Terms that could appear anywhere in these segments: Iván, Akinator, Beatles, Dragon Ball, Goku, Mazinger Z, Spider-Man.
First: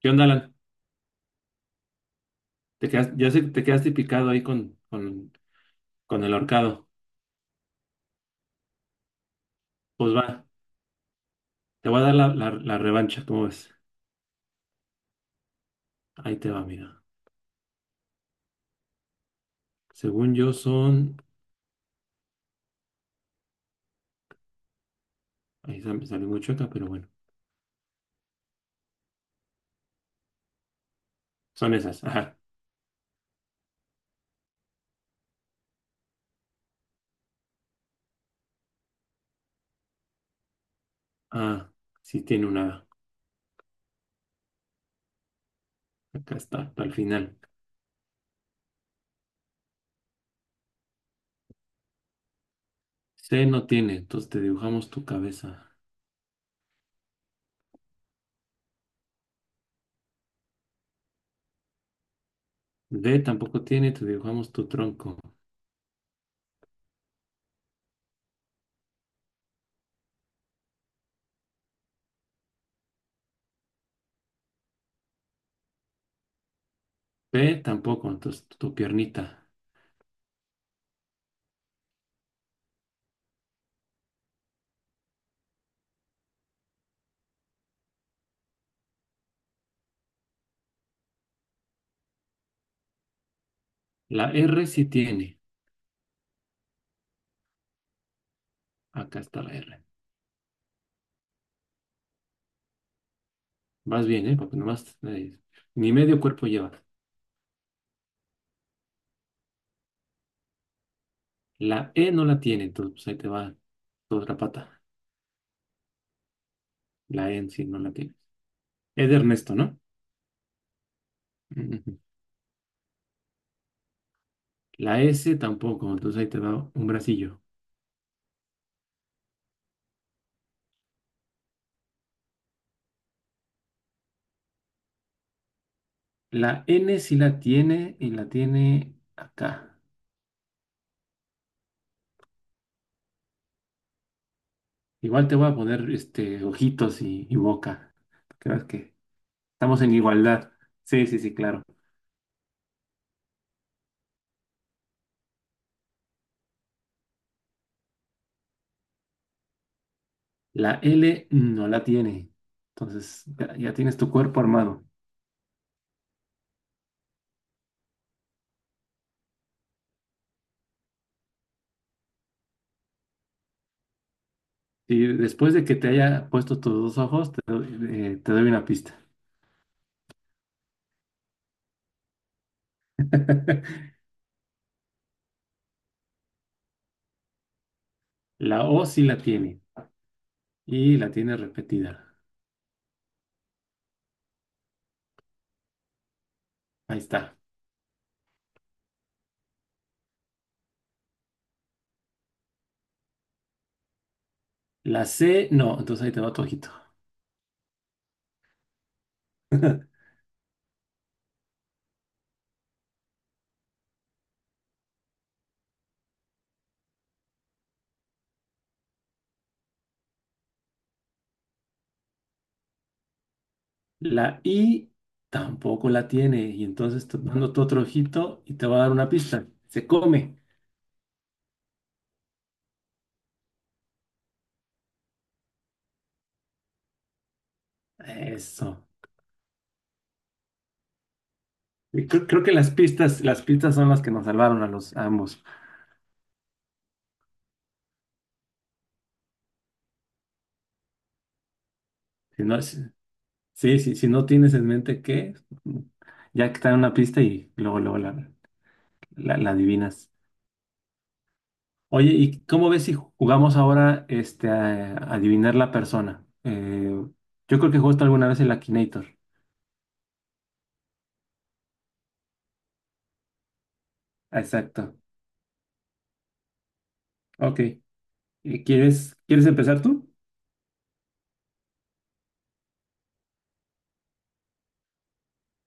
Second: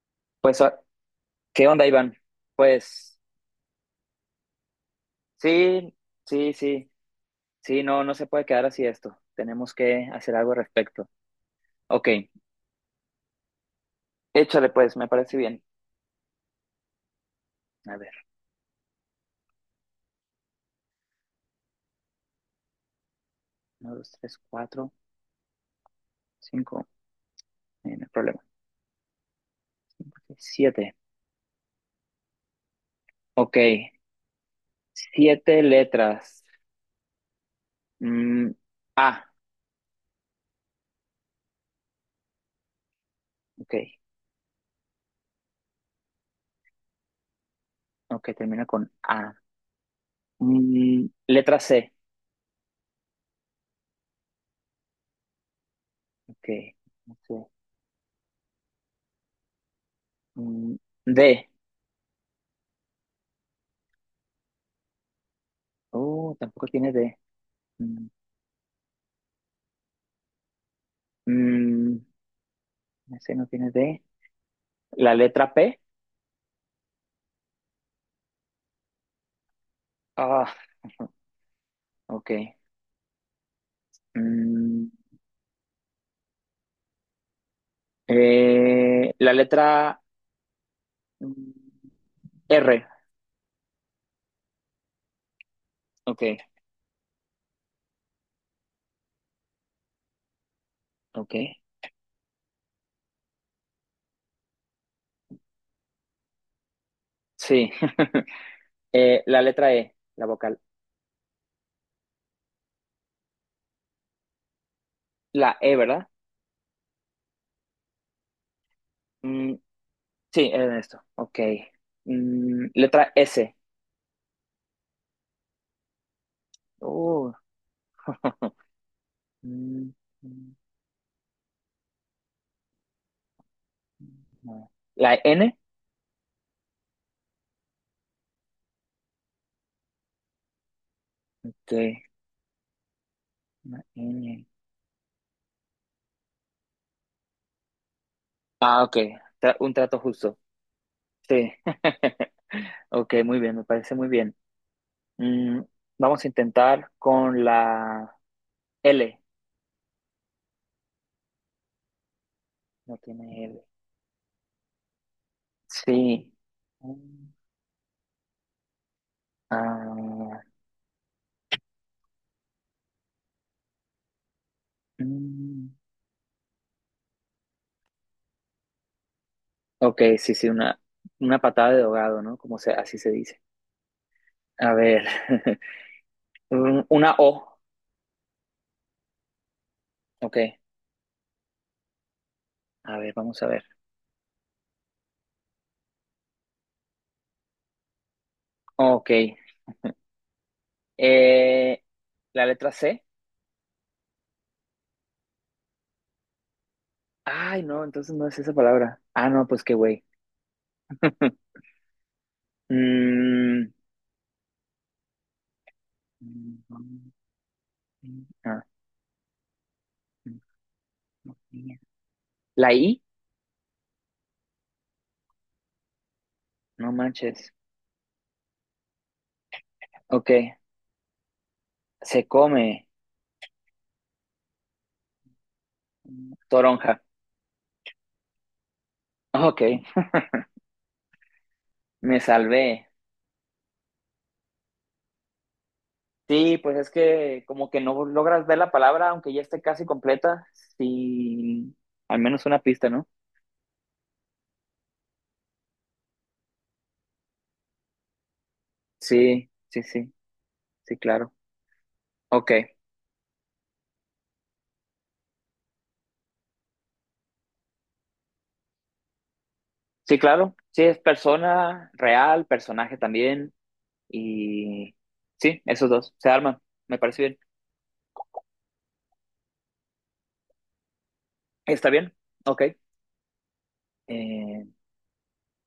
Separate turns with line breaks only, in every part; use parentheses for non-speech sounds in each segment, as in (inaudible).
¿Qué onda, Alan?
Pues, ¿qué onda, Iván?
Te quedas,
Pues,
ya sé que te quedaste picado ahí
sí,
con el
sí,
ahorcado.
sí, sí, no, no se puede quedar así esto. Tenemos que
Pues
hacer
va,
algo al respecto.
te voy a
Ok,
dar la revancha, ¿cómo ves?
échale pues, me parece bien.
Ahí te va, mira.
A ver,
Según yo son...
uno, dos, tres, cuatro,
Me salió muy chueca,
cinco,
pero bueno.
no hay problema. Siete,
Son esas, ajá.
ok, siete letras. Mm, A,
Ah, sí tiene una...
ok,
Acá está, hasta el final.
ok, termina con A. Mm, letra C,
C no tiene, entonces te dibujamos tu cabeza.
ok, no sé. Mm, D,
D tampoco tiene, te dibujamos tu tronco.
oh, tampoco tiene D. Mm, mm, ese no tiene D. La letra P.
P tampoco, entonces tu piernita.
Ah, (laughs) ok. Mm, la letra mm, R.
La R sí tiene.
Ok,
Acá está la R.
ok.
Vas bien, ¿eh? Porque nomás... ni medio cuerpo lleva.
Sí. (laughs) La letra E, la vocal.
La E no la tiene, entonces pues ahí te va toda la pata.
La E, ¿verdad?
La E en sí no la tiene. Es de Ernesto,
Mm,
¿no?
sí, era esto. Ok.
Ujú.
Mm, letra S.
La S tampoco, entonces ahí te va un
Uh,
bracillo.
(laughs) mm, mm, no. La N.
La N sí la tiene y la tiene acá.
Ok. La N.
Igual te voy a poner este, ojitos y boca. Porque ves
Ah,
que
ok. Un
estamos en
trato justo.
igualdad. Sí, sí, sí,
Sí.
claro.
(laughs) Ok, muy bien, me parece muy bien. Mm, vamos a intentar con la L.
La L no la tiene.
No
Entonces
tiene
ya,
L.
ya tienes tu cuerpo armado.
Sí. Mm, ah,
Y después de
mm.
que te haya puesto tus dos ojos, te doy una pista.
Ok, sí, sí, una patada de ahogado, ¿no? Como se, así se dice.
(laughs)
A ver, (laughs) mm, una O.
La O sí la tiene
Ok,
y la tiene repetida.
a ver, vamos a ver.
Ahí está.
Ok, eh, la letra C.
La C no, entonces ahí te va tu ojito.
Ay, no, entonces no es esa palabra. Ah, no, pues qué güey. (laughs) Mm, ah, la I,
La I tampoco la tiene y
no
entonces te
manches.
mando tu otro ojito y te va a dar una pista. Se
Ok,
come.
se come toronja. (laughs)
Eso.
Ok,
Y
me
creo que
salvé.
las pistas son las que nos salvaron a los a ambos.
Sí, pues es que como que no logras ver la palabra, aunque ya esté casi completa, sin al
Si
menos una
no,
pista, ¿no?
sí, sí, si no tienes en mente qué, ya que está en una pista y luego la
Sí,
la
sí,
adivinas.
sí, sí, claro.
Oye, ¿y
Ok,
cómo ves si jugamos ahora este, a adivinar la persona? Yo creo que jugaste alguna vez el Akinator.
sí, claro. Sí, es persona real, personaje también. Y
Exacto.
sí, esos dos se arman. Me parece bien.
Ok. ¿Y quieres empezar tú?
¿Está bien? Ok. Eh,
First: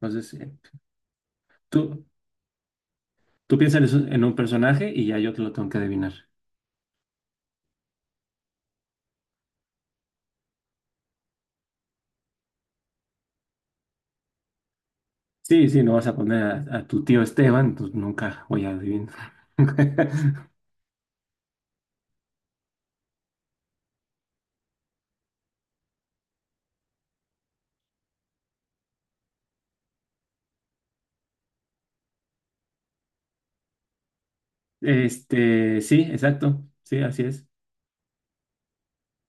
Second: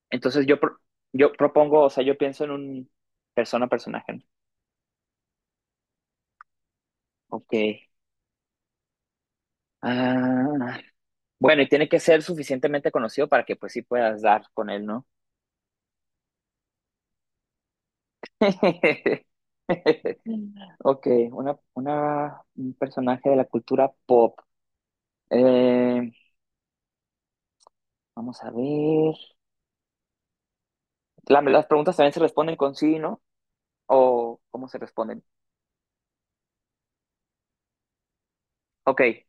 Entonces,
entonces yo propongo, o sea,
tú,
yo pienso en un
tú piensas
personaje. ¿No?
en un personaje y ya yo te lo tengo que adivinar.
Ok. Ah, bueno, y tiene que ser suficientemente conocido para que pues sí puedas dar con él, ¿no?
Sí, sí, no vas a poner a tu tío Esteban, pues nunca voy a
(laughs)
adivinar. (laughs)
Ok, un personaje de la cultura pop. Eh, vamos a ver. Las preguntas también se responden con sí, ¿no? ¿O cómo se responden?
Este, sí, exacto. Sí, así es.
Ok.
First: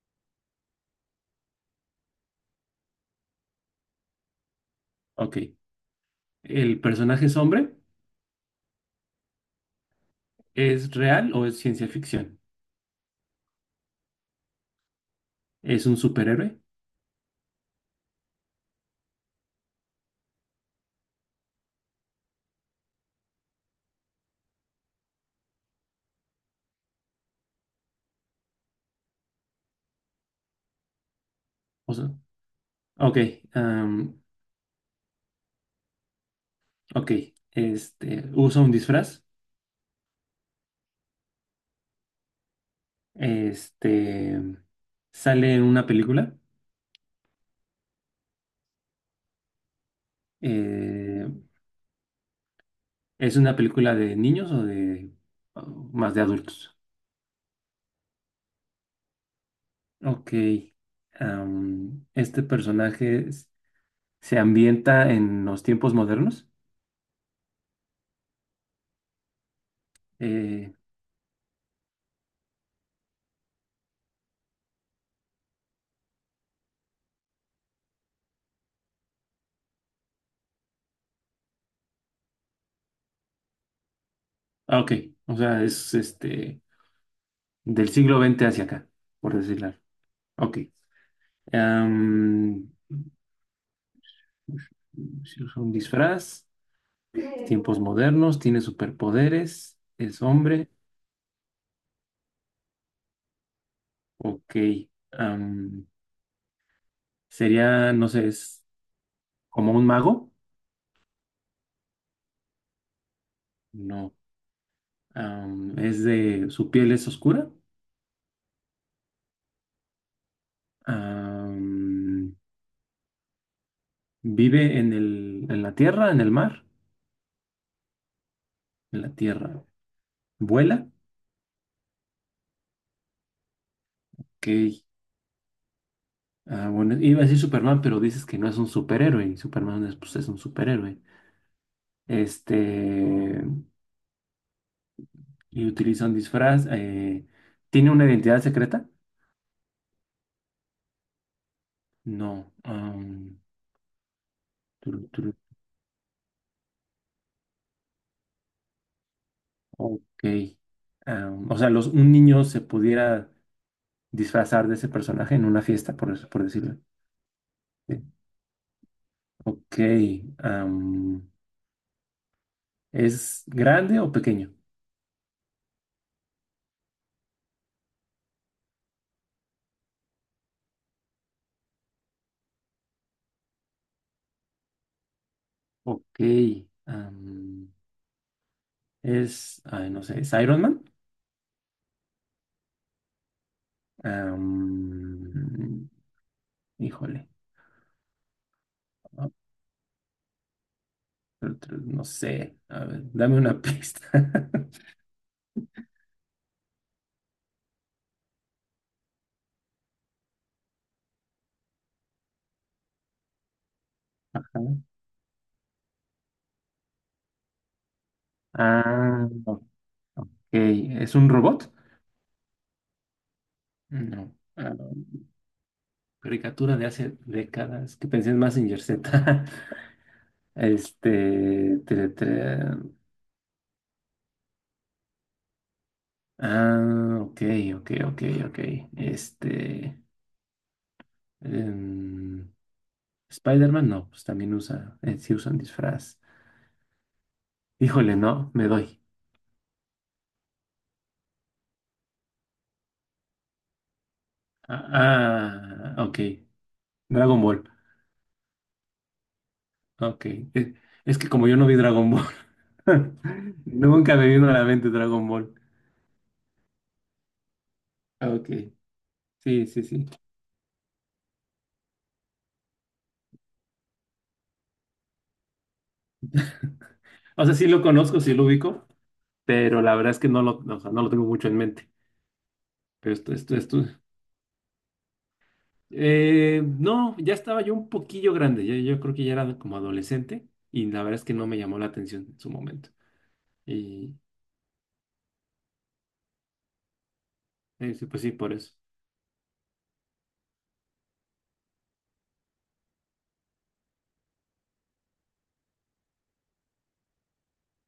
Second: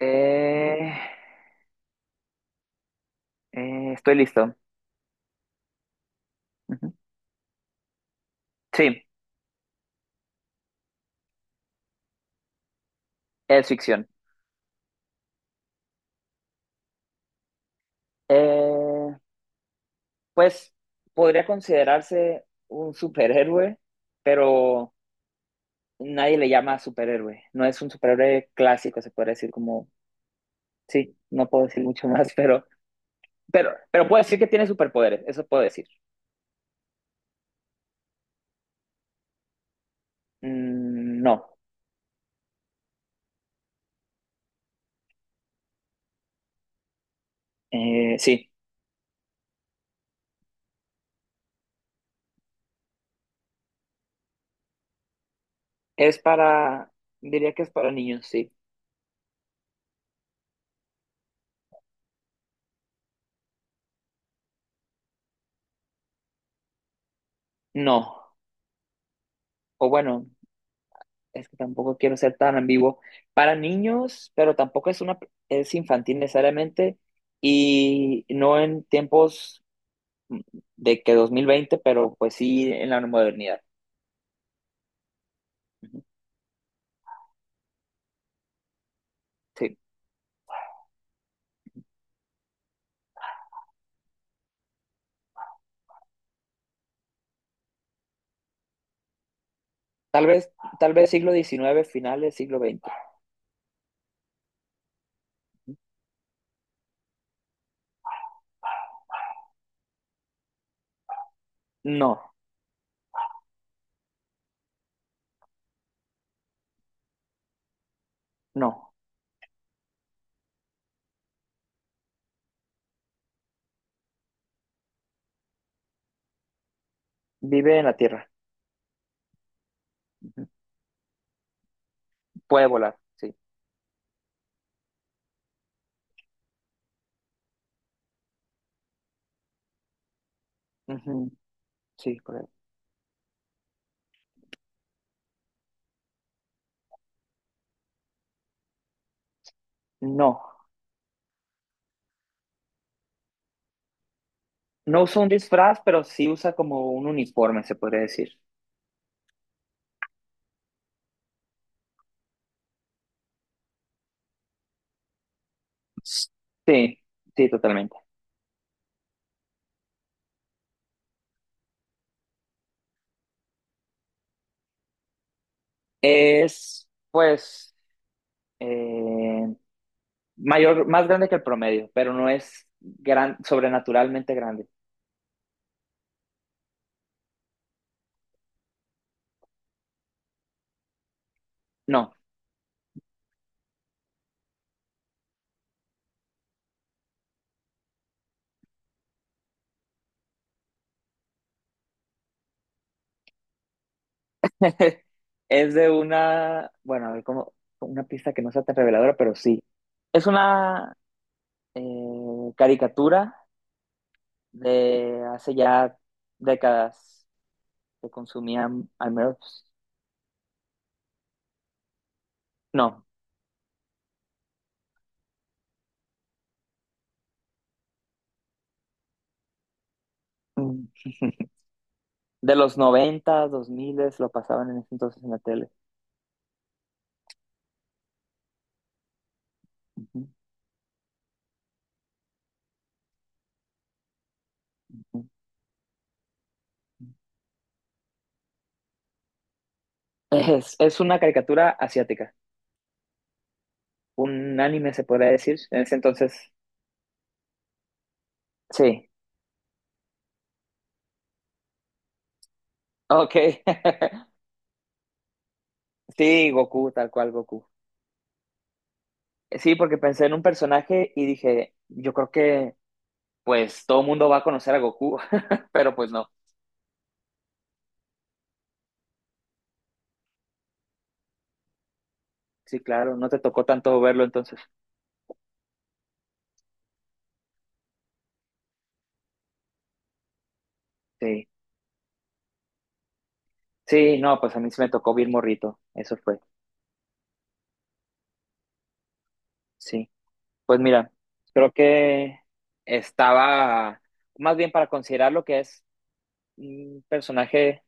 eh, Estoy listo.
Ok. ¿El
Ujú.
personaje es hombre?
Sí,
¿Es real o es ciencia ficción?
es ficción.
¿Es un superhéroe?
Eh, pues podría considerarse un superhéroe, pero nadie le llama superhéroe. No es un superhéroe clásico, se puede decir como, sí, no puedo decir
O
mucho
sea,
más, (laughs)
ok,
pero
am,
puedo decir que tiene superpoderes, eso puedo decir.
ok. Este, usa un disfraz.
Mm, no.
Este, sale en una película.
Sí,
eh, ¿Es una película de niños o de o más
es
de adultos?
para, diría que es para niños, sí.
Ok. am, este personaje es- se ambienta en los tiempos modernos.
No, o bueno,
Eh,
es que tampoco quiero ser tan ambiguo. Para niños, pero tampoco es una, es infantil necesariamente y no en tiempos mm, de que 2020, pero pues sí en la modernidad.
ah, ok, o sea, es
Ujú,
este del siglo XX hacia acá, por decirlo.
sí.
Ok. am, si usa un disfraz. Tiempos modernos, tiene superpoderes, es
Tal vez,
hombre,
tal vez siglo XIX finales siglo XX.
ok. am, sería, no sé, es como un mago,
No,
no. Es de, su piel es oscura,
no.
am, vive en en la tierra, en el mar,
Vive en la Tierra.
en la tierra,
Ujú.
vuela,
Puede volar, sí.
ok. Ah, bueno, iba a decir Superman, pero dices que no es un superhéroe, y Superman es, pues, es un superhéroe.
Ujú, sí, correcto.
Este, y utiliza un disfraz, tiene una identidad secreta.
No.
No.
No
Tru-
usa un
tru-
disfraz, pero sí usa como un uniforme, se podría decir.
ok. Am, o sea, los, un niño se pudiera disfrazar de ese personaje en una fiesta, por, por decirlo.
Sí, sí, totalmente.
Sí. Ok. am, ¿es grande o pequeño?
Es, pues, eh, mayor, más grande que el promedio, pero no es gran, sobrenaturalmente grande.
Ok. am, es, ay, no sé, ¿es Iron Man?
No.
Am, híjole. Ah, no sé. A ver, dame una pista. (laughs)
(laughs) Es de una, bueno, a ver, como una pista que no sea tan reveladora, pero sí. Es una caricatura
Ajá.
de hace ya décadas que consumían al
Ah, ok.
menos,
¿Es un robot?
no,
No. Caricatura de hace décadas, que pensé en Mazinger Z. (laughs)
mm, (laughs)
Este.
de los noventa dos 2000 lo pasaban en ese entonces en la tele.
Ah, ok, ok, ok, ok. Este.
Ujú,
em, Spider-Man, no, pues también usa. Eh,
ujú.
sí usan disfraz. Híjole, no, me doy.
Es una caricatura asiática, un anime se podría
Ah,
decir, en ese
ah, ok.
entonces,
Dragon Ball.
sí,
Ok. Eh, es que como yo no vi Dragon Ball, (laughs)
ok, (laughs)
nunca me vino a la mente Dragon Ball.
sí, Goku, tal cual Goku.
Ah, ok. Sí,
Sí,
sí,
porque
sí.
pensé en un personaje y dije, yo creo que pues todo el mundo va a conocer a Goku, (laughs) pero pues no.
O sea, sí lo conozco, sí lo ubico, pero la verdad es que no lo, o sea, no lo tengo mucho en mente.
Sí,
Pero
claro, no te tocó
esto.
tanto verlo entonces.
No, ya estaba yo un poquillo grande, yo creo que ya era como adolescente y la verdad es que no
Sí,
me llamó la atención en su momento. Y
sí, no, pues a mí sí me tocó bien morrito, eso fue,
sí, pues sí, por eso.
sí. Pues mira, creo que estaba, más bien para considerar lo que es un personaje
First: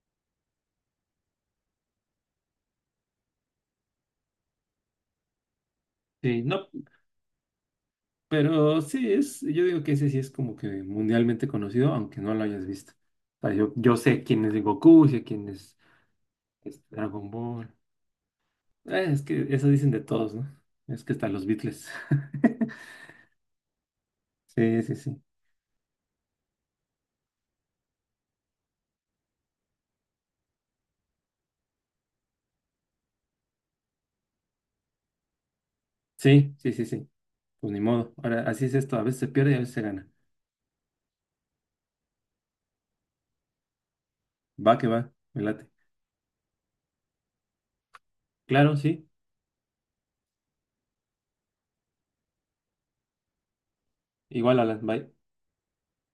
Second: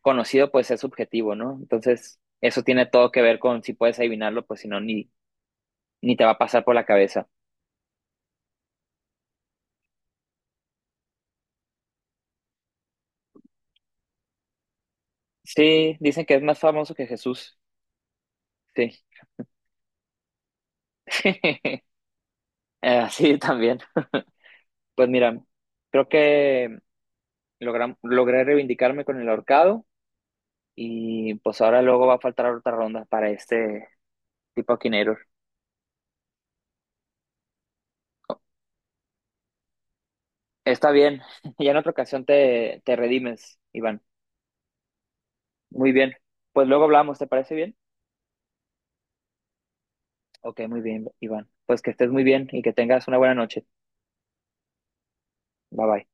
conocido, pues es subjetivo, ¿no? Entonces, eso tiene todo que ver con si puedes adivinarlo, pues si no, ni, ni te va a
Sí,
pasar
no,
por la cabeza.
pero sí es, yo digo que ese sí es como que mundialmente conocido, aunque no lo hayas visto. O sea, yo sé quién es Goku, sé quién
Sí, dicen que es más
es
famoso que
Dragon
Jesús,
Ball.
sí.
Es que eso dicen de todos, ¿no? Es que están los
(laughs)
Beatles. (laughs)
Sí, también.
Sí, sí,
Pues
sí.
mira, creo que logré reivindicarme con el ahorcado. Y pues ahora luego va a faltar otra ronda para este tipo quinero.
Sí, sí, sí, sí. Pues ni modo. Ahora, así es esto. A veces se pierde y a veces se gana.
Está bien, (laughs) ya en otra ocasión te, te redimes, Iván.
Va que va. Me late.
Muy bien. Pues luego hablamos, ¿te parece bien?
Claro, sí.
Ok, muy bien, Iván. Pues que estés muy bien y que tengas una buena noche.
Igual, Alan. Bye.
Bye bye.